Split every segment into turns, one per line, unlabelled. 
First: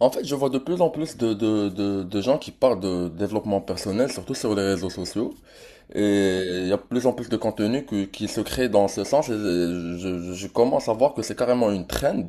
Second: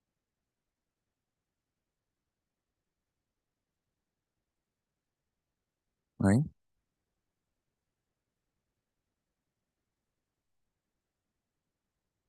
En fait, je vois de plus en plus de gens qui parlent de développement personnel, surtout sur les réseaux sociaux. Et
Oui.
il y a de plus en plus de contenu qui se crée dans ce sens. Et je commence à voir que c'est carrément une trend.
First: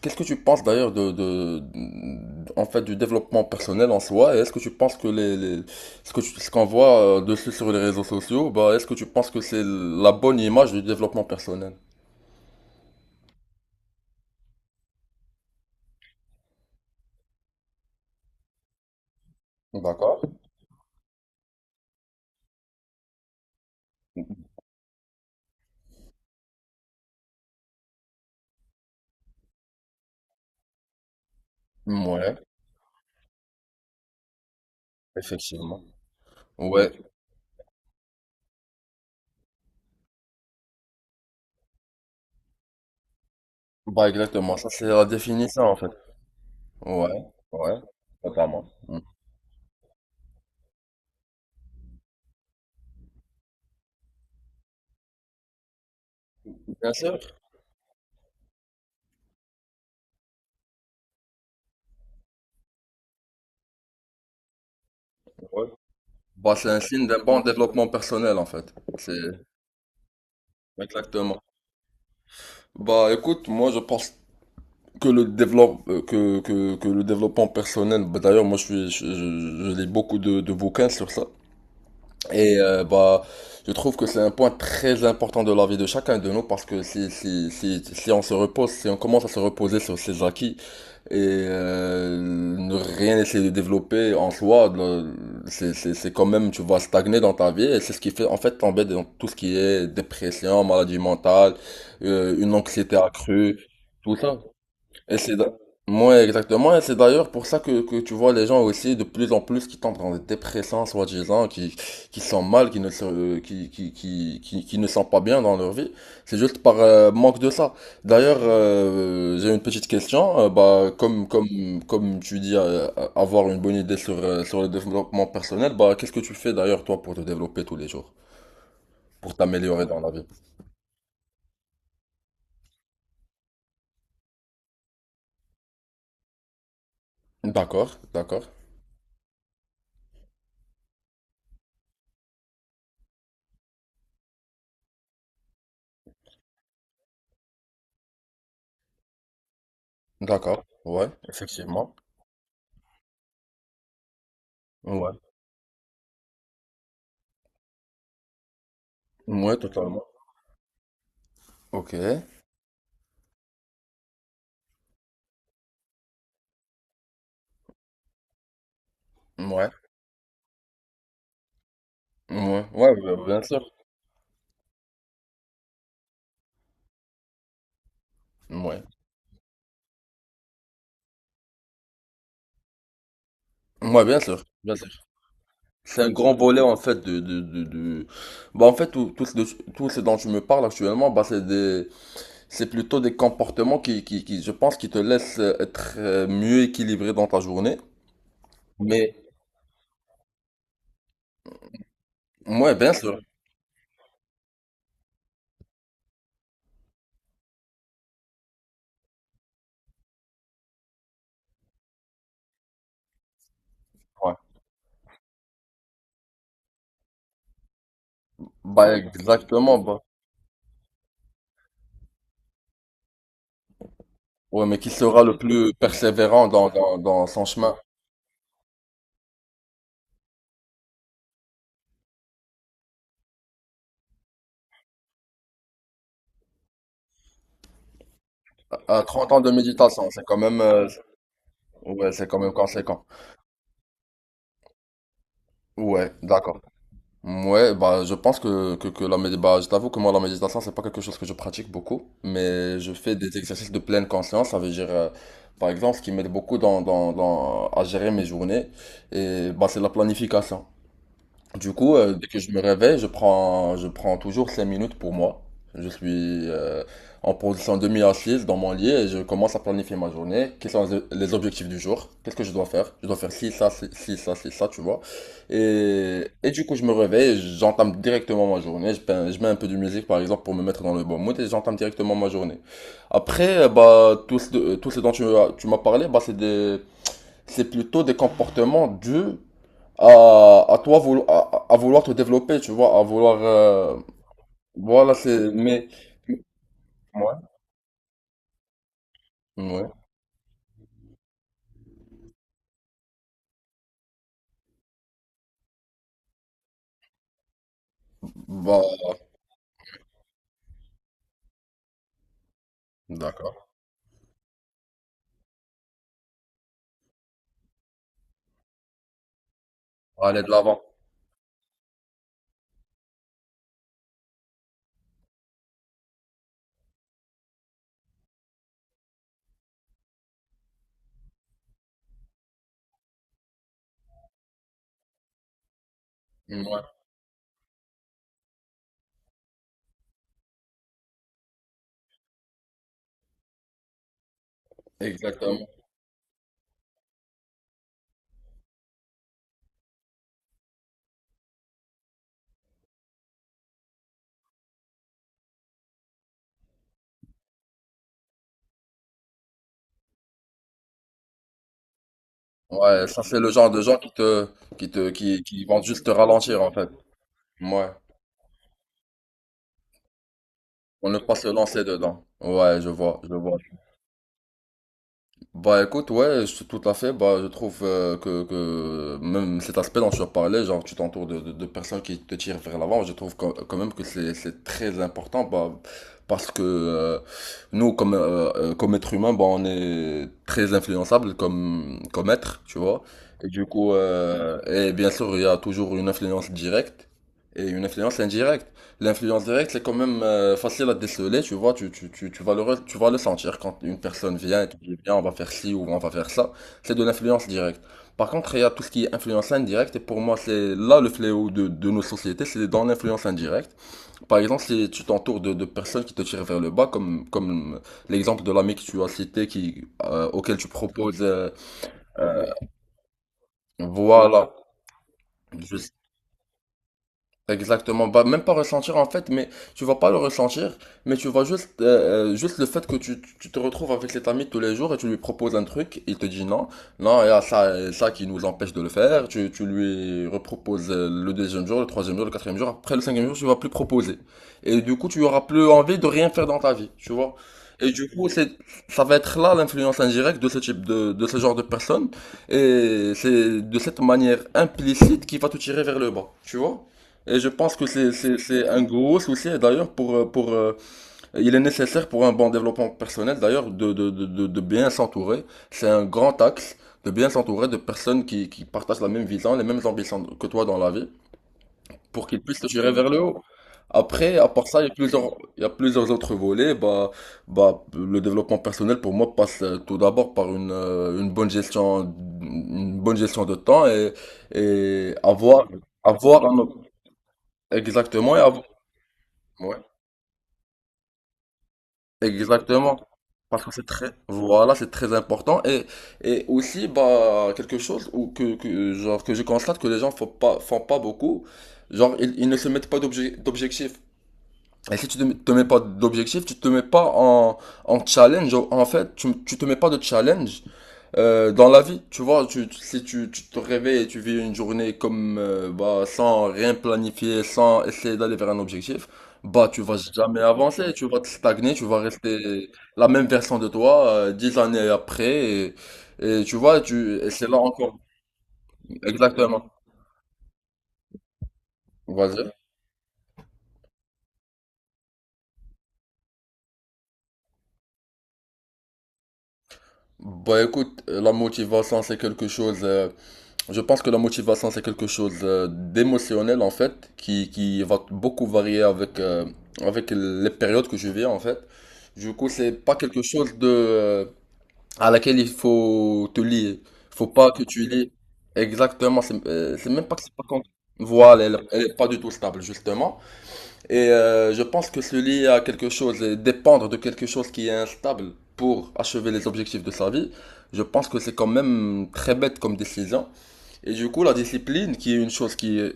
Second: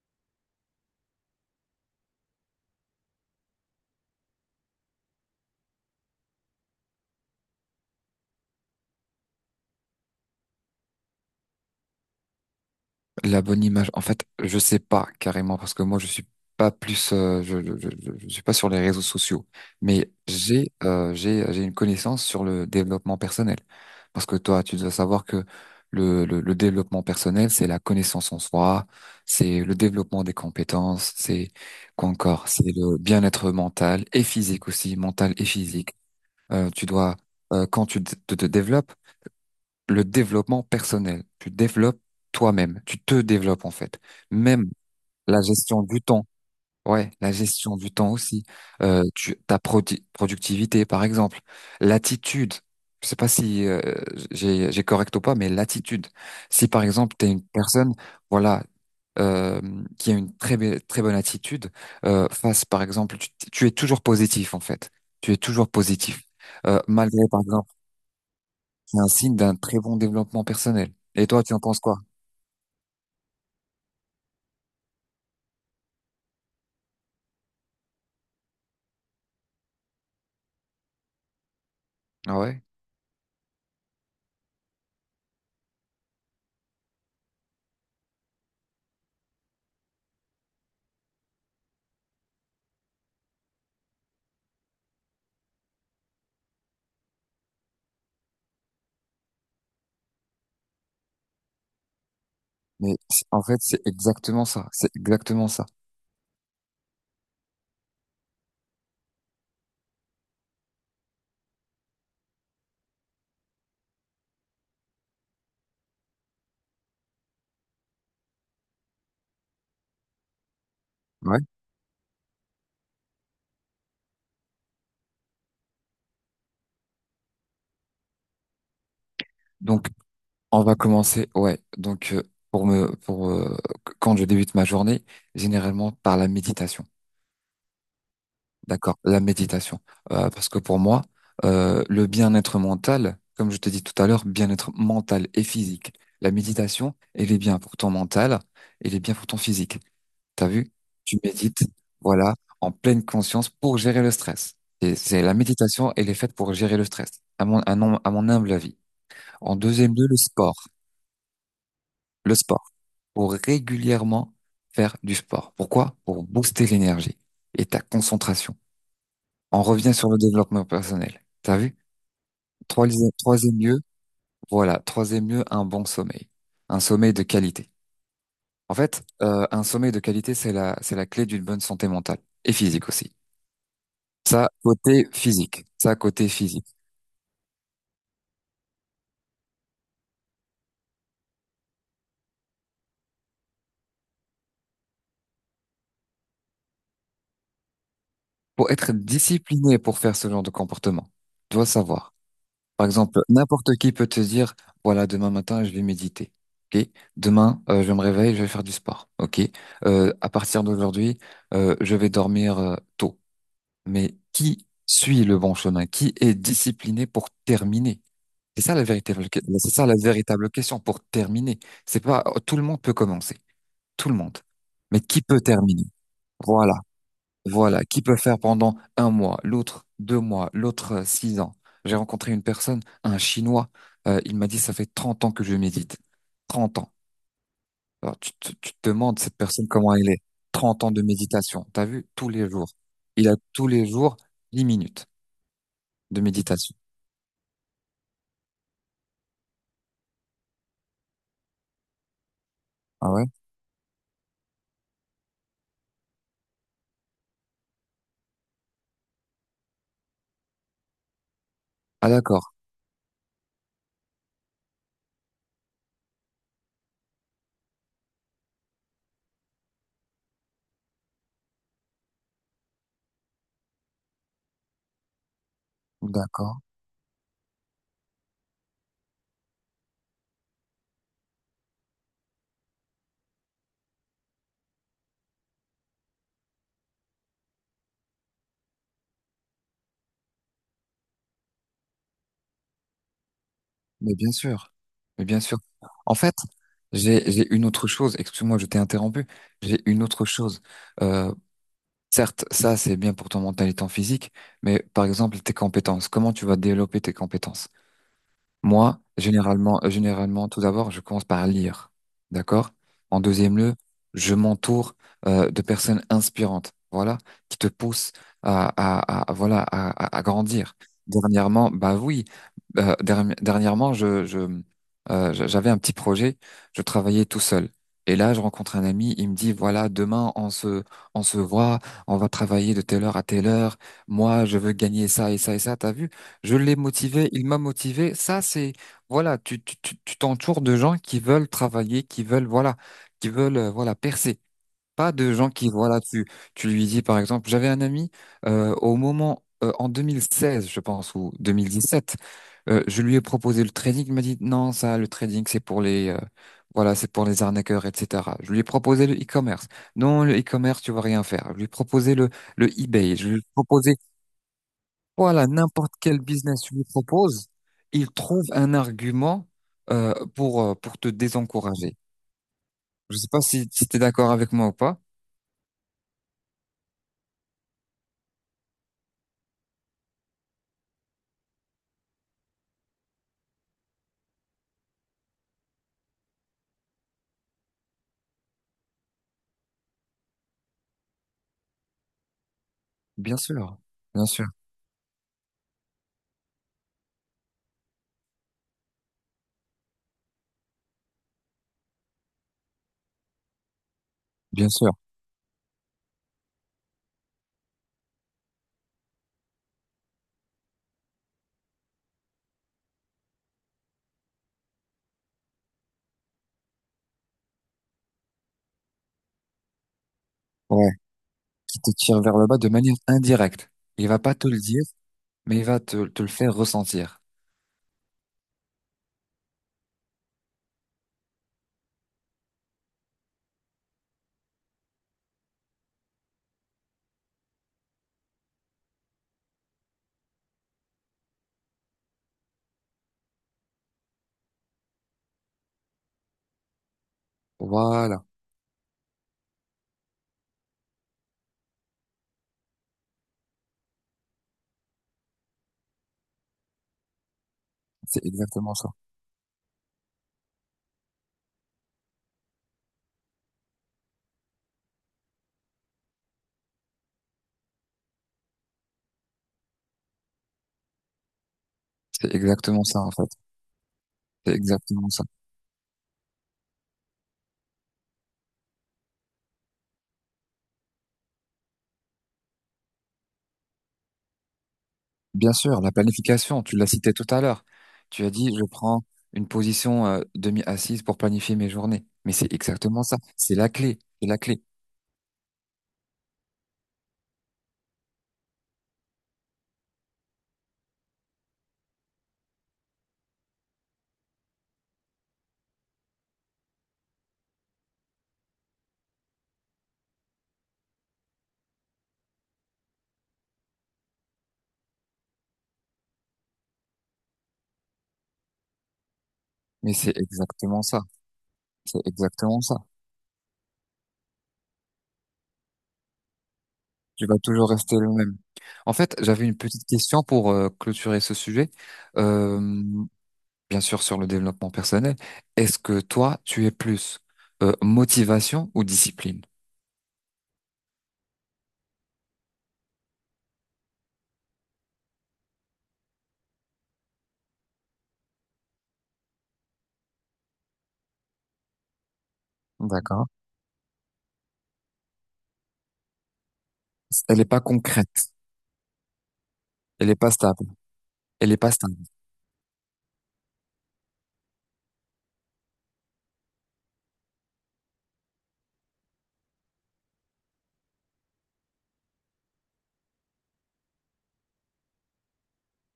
Qu'est-ce que tu penses d'ailleurs en fait, du développement personnel en soi? Et est-ce que tu penses que ce ce qu'on voit dessus sur les réseaux sociaux, bah, est-ce que tu penses que c'est la bonne image du développement personnel?
La bonne image. En fait, je sais pas carrément parce que moi je suis pas plus, je suis pas sur les réseaux sociaux. Mais
D'accord.
j'ai une connaissance sur le développement personnel. Parce que toi, tu dois savoir que le développement personnel, c'est la connaissance en soi, c'est le développement des compétences, c'est quoi
Ouais,
encore, c'est le bien-être mental et physique aussi, mental et
effectivement.
physique. Tu
Ouais,
dois, quand tu te développes le développement personnel. Tu développes toi-même. Tu te développes en fait.
bah exactement. Ça,
Même
c'est la
la
définition, en
gestion
fait.
du temps.
Ouais,
Ouais, la gestion
ouais,
du temps aussi.
totalement. Mm.
Tu, ta productivité, par exemple. L'attitude. Je sais pas si j'ai correct ou pas, mais l'attitude. Si par
Bien
exemple
sûr.
tu es une personne, voilà, euh, qui a une très bonne attitude face, par exemple, tu es toujours positif en fait. Tu es
Ouais.
toujours positif.
Bah, c'est un signe d'un
Malgré par
bon
exemple
développement personnel en fait.
c'est un
C'est
signe d'un très bon développement personnel. Et
exactement.
toi, tu en penses quoi?
Bah écoute, moi je pense que le développe que, que le développement personnel, bah, d'ailleurs moi je suis je lis beaucoup de bouquins sur ça
Ah
et
ouais?
bah je trouve que c'est un point très important de la vie de chacun de nous parce que si on se repose, si on commence à se reposer sur ses acquis et ne rien essayer de développer en soi, c'est quand même, tu vas stagner dans ta vie et c'est ce qui fait en fait tomber dans tout ce qui est dépression, maladie mentale, une
Mais
anxiété
c'est- en fait,
accrue,
c'est
tout ça.
exactement ça. C'est
Et
exactement ça.
moi exactement, et c'est d'ailleurs pour ça que tu vois les gens aussi de plus en plus qui tombent dans des dépressions soi-disant, qui sont mal, qui ne se, qui ne sont pas bien dans leur vie. C'est juste par manque de ça. D'ailleurs, j'ai une petite question. Bah,
Ouais.
comme tu dis, avoir une bonne idée sur, sur le développement personnel, bah, qu'est-ce que tu fais d'ailleurs toi pour te développer tous les jours, pour t'améliorer
Donc,
dans la vie?
on va commencer. Ouais. Donc, pour me, pour quand je débute ma journée, généralement par la méditation.
D'accord, d'accord,
D'accord. La méditation. Parce que pour moi, le bien-être mental, comme je te dis tout à l'heure, bien-être mental et physique. La méditation, elle est bien pour ton mental, elle est bien pour ton physique. T'as
d'accord.
vu?
Ouais,
Tu médites,
effectivement.
voilà, en pleine conscience pour gérer le stress. Et
Ouais.
c'est la méditation, elle est faite pour gérer le stress, à mon humble avis.
Ouais,
En deuxième
totalement.
lieu, le sport.
Ok. Ouais.
Le sport. Pour régulièrement faire du sport. Pourquoi? Pour booster l'énergie et ta concentration. On revient sur le développement personnel. T'as vu?
Ouais. Ouais, bah, bien
Troisième
sûr.
lieu, voilà, troisième lieu, un bon sommeil. Un sommeil de qualité. En
Ouais.
fait, un sommeil de qualité, c'est la clé d'une bonne santé mentale et physique aussi.
Ouais, bien sûr.
Ça,
Bien sûr.
côté physique. Ça,
C'est un
côté
grand volet en
physique.
fait Bah en fait tout ce dont je me parle actuellement, bah c'est plutôt des comportements qui je pense qui te laissent être mieux équilibré dans ta journée.
Pour être
Mais
discipliné pour faire ce genre de comportement, tu dois savoir.
ouais,
Par
bien sûr.
exemple, n'importe qui peut te dire, voilà, demain matin, je vais méditer. Ok? Demain, je me réveille, je vais faire du sport. Ok? À partir d'aujourd'hui, je vais dormir tôt. Mais
Ouais.
qui suit le bon chemin? Qui est discipliné pour terminer? C'est ça la
Bah
c'est
exactement,
ça la
bah.
véritable question pour terminer. C'est pas, tout le monde peut commencer. Tout le monde.
Ouais, mais qui
Mais qui
sera le
peut
plus
terminer?
persévérant
Voilà.
dans son chemin?
Voilà, qui peut faire pendant un mois, l'autre 2 mois, l'autre 6 ans. J'ai rencontré une personne, un Chinois, il m'a dit, ça fait 30 ans que je médite. 30 ans. Alors, tu te
À
demandes
30
cette
ans de
personne comment
méditation,
elle est.
c'est quand même
30 ans de méditation, t'as vu?
ouais, c'est
Tous
quand
les
même
jours.
conséquent.
Il a tous les jours 10 minutes
Ouais,
de
d'accord.
méditation.
Ouais, bah, je pense que la méditation, bah, je t'avoue que moi, la méditation, c'est pas quelque chose que je pratique beaucoup, mais je
Ah
fais
ouais?
des exercices de pleine conscience, ça veut dire, par exemple, ce qui m'aide beaucoup à gérer mes journées, et bah, c'est la planification. Du coup,
Ah
dès que
d'accord,
je me réveille, je prends toujours 5 minutes pour moi. Je suis en position demi-assise dans mon lit et je commence à planifier ma journée. Quels sont les objectifs du jour? Qu'est-ce que je dois faire? Je dois faire ci, ça, tu vois. Et
d'accord.
du coup, je me réveille, j'entame directement ma journée. Je mets un peu de musique, par exemple, pour me mettre dans le bon mood et j'entame directement ma journée. Après, bah, tout ce dont tu m'as parlé, bah, c'est des, c'est plutôt des comportements dus à toi à vouloir te développer, tu vois, à vouloir
Mais bien sûr,
voilà
mais bien
c'est
sûr.
mais
En fait,
ouais
j'ai une autre chose, excuse-moi, je t'ai interrompu, j'ai
ouais
une autre chose. Euh, Certes, ça c'est bien pour ton mental et ton physique, mais par exemple tes compétences, comment tu vas développer tes compétences? Moi,
bah
généralement, généralement, tout d'abord, je commence par lire, d'accord? En deuxième
d'accord
lieu, je m'entoure de personnes inspirantes, voilà, qui te poussent voilà, à
aller de
grandir.
l'avant
Dernièrement, bah oui, dernièrement, j'avais un petit projet, je travaillais tout seul. Et là, je rencontre un ami, il me dit, voilà, demain, on se voit, on va travailler de telle heure à telle heure. Moi, je veux gagner ça et ça et ça. T'as vu? Je l'ai
ouais
motivé, il m'a motivé. Ça, c'est, voilà, tu t'entoures de gens qui veulent travailler, qui veulent, voilà, percer. Pas de gens
exactement
qui, voilà, tu lui dis, par exemple, j'avais un ami, au moment, en 2016, je pense, ou 2017, je lui ai proposé le trading. Il m'a dit, non, ça, le trading, c'est pour voilà, c'est pour les arnaqueurs, etc. Je lui ai proposé le e-commerce. Non, le e-commerce, tu vas rien faire. Je lui ai proposé le
ouais
eBay.
ça
Je lui
c'est
ai
le genre de gens
proposé
qui te
voilà,
qui vont
n'importe
juste te
quel business
ralentir en
tu lui
fait
propose,
ouais
il trouve un argument pour
on
te
ne pas se lancer
désencourager.
dedans ouais
Je ne sais
je
pas
vois.
si, si tu es d'accord avec moi ou pas.
Bah écoute, ouais, tout à fait. Bah je trouve que même cet aspect dont tu as parlé genre tu t'entoures de personnes qui te tirent vers l'avant, je trouve quand même que c'est très important, bah parce que nous comme comme être humain, bah on est très influençable comme être, tu vois.
Bien
Et du
sûr,
coup,
bien sûr,
et bien sûr, il y a toujours une influence directe et une influence indirecte. L'influence directe, c'est quand même facile à déceler, tu vois, tu vas tu vas le sentir quand une personne vient et
bien
te
sûr.
dit, viens, on va faire ci ou on va faire ça. C'est de l'influence directe. Par contre, il y a tout ce qui est influence indirecte, et pour moi, c'est là le fléau de nos sociétés, c'est dans l'influence indirecte. Par exemple, si tu t'entoures de personnes qui te tirent vers le bas, comme l'exemple de l'ami que tu as cité, qui, auquel tu
Ouais.
proposes,
Qui te tire vers
euh,
le bas de manière indirecte. Il va pas te
voilà,
le dire, mais il
je.
va te le faire ressentir.
Exactement, bah même pas ressentir en fait, mais tu vas pas le ressentir, mais tu vas juste juste le fait que tu te retrouves avec cet ami tous les jours et tu lui proposes un truc, il te dit non, non, il y a ça et ça qui nous empêche de le faire, tu lui reproposes le deuxième jour, le troisième jour, le quatrième jour, après le cinquième jour, tu vas plus proposer. Et du coup, tu auras plus envie de rien faire dans ta vie, tu vois. Et du
Voilà,
coup, c'est ça va être là l'influence indirecte de ce type de ce genre de personne et c'est de cette manière implicite qui va te tirer vers le bas, tu vois. Et je pense que
c'est
c'est
exactement
un
ça.
gros souci, et d'ailleurs, pour, il est nécessaire pour un bon développement personnel, d'ailleurs, de bien s'entourer. C'est un grand axe de bien s'entourer de personnes qui partagent la même vision, les mêmes ambitions que toi dans la vie, pour
C'est
qu'ils puissent te
exactement
tirer
ça
vers
en
le
fait.
haut. Après, à
C'est
part ça,
exactement ça.
il y a plusieurs autres volets. Bah, le développement personnel, pour moi, passe tout d'abord par une bonne gestion de temps et
Bien
avoir,
sûr, la
avoir
planification, tu l'as cité tout à l'heure. Tu as
exactement, et
dit, je prends une
ouais,
position demi-assise pour planifier mes journées. Mais c'est
exactement.
exactement ça. C'est
Parce
la
que c'est
clé.
très,
C'est la clé.
voilà, c'est très important. Et aussi, bah, quelque chose où genre, que je constate que les gens font pas beaucoup. Genre, ils ne se mettent pas d'objectifs. Et si te mets pas d'objectifs, tu te mets pas en, en challenge. En fait, tu te mets pas de challenge. Dans la vie, tu vois, si tu, tu te réveilles et tu vis une journée comme bah, sans rien planifier, sans essayer d'aller vers un objectif, bah tu
Mais
vas
c'est
jamais
exactement
avancer,
ça.
tu vas te stagner, tu vas
C'est exactement
rester
ça.
la même version de toi dix années après et tu vois, tu
Tu
et
vas
c'est là
toujours
encore
rester le même. En fait, j'avais une
exactement.
petite question pour clôturer ce sujet.
Vas-y.
Euh, bien sûr, sur le développement personnel. Est-ce que toi, tu es plus motivation ou discipline?
Bah écoute, la motivation c'est quelque chose. Je pense que la motivation, c'est quelque chose d'émotionnel en fait, qui va beaucoup varier avec, avec les périodes que je vis en fait. Du coup, c'est pas quelque
D'accord.
chose à laquelle il faut te lier. Faut
Elle n'est
pas
pas
que tu lies.
concrète.
Exactement, c'est même
Elle n'est
pas que
pas
c'est pas con-
stable.
voilà,
Elle n'est
elle,
pas
elle
stable.
est pas du tout stable justement. Et je pense que se lier à quelque chose et dépendre de quelque chose qui est instable pour achever les objectifs de sa vie, je pense que c'est quand même très bête comme décision. Et du coup, la discipline, qui est une chose qui est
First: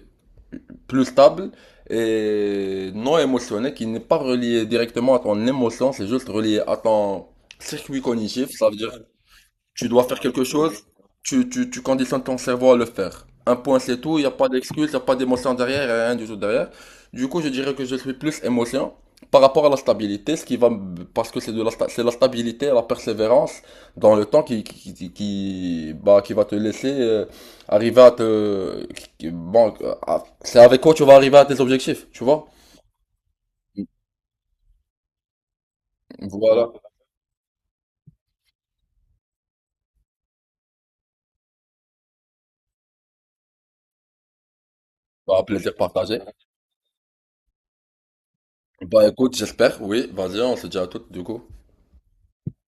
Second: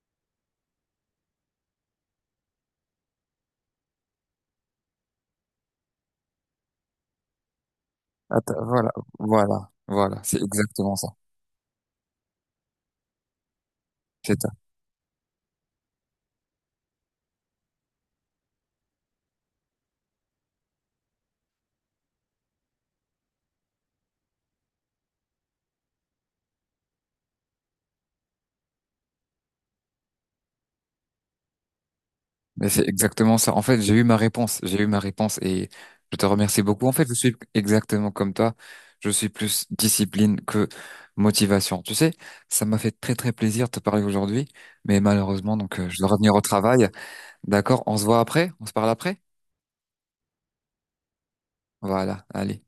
plus stable et non émotionnelle, qui n'est pas reliée directement à ton émotion, c'est juste relié à ton circuit cognitif.
Attends,
Ça veut
voilà,
dire
voilà,
tu dois faire
voilà, c'est
quelque chose,
exactement ça.
tu conditionnes ton cerveau à le faire. Un point, c'est tout, il n'y a
C'est
pas
ça.
d'excuse, il n'y a pas d'émotion derrière, il y a rien du tout derrière. Du coup, je dirais que je suis plus émotion par rapport à la stabilité, ce qui va, parce que c'est de la, c'est la stabilité, la persévérance dans le temps bah, qui va te laisser arriver à te, qui- bon, à- c'est avec quoi tu vas arriver à tes objectifs, tu vois?
Mais c'est exactement ça. En fait, j'ai eu ma réponse, j'ai eu ma réponse et je te remercie
Voilà,
beaucoup. En fait, je suis exactement comme toi. Je suis plus discipline que motivation. Tu sais, ça m'a fait très très plaisir de te parler aujourd'hui, mais
bah,
malheureusement,
plaisir
donc je dois
partagé.
revenir au travail. D'accord, on se voit après, on se parle
Bah
après.
écoute, j'espère, oui, vas-y, on se dit à toutes du coup.
Voilà, allez.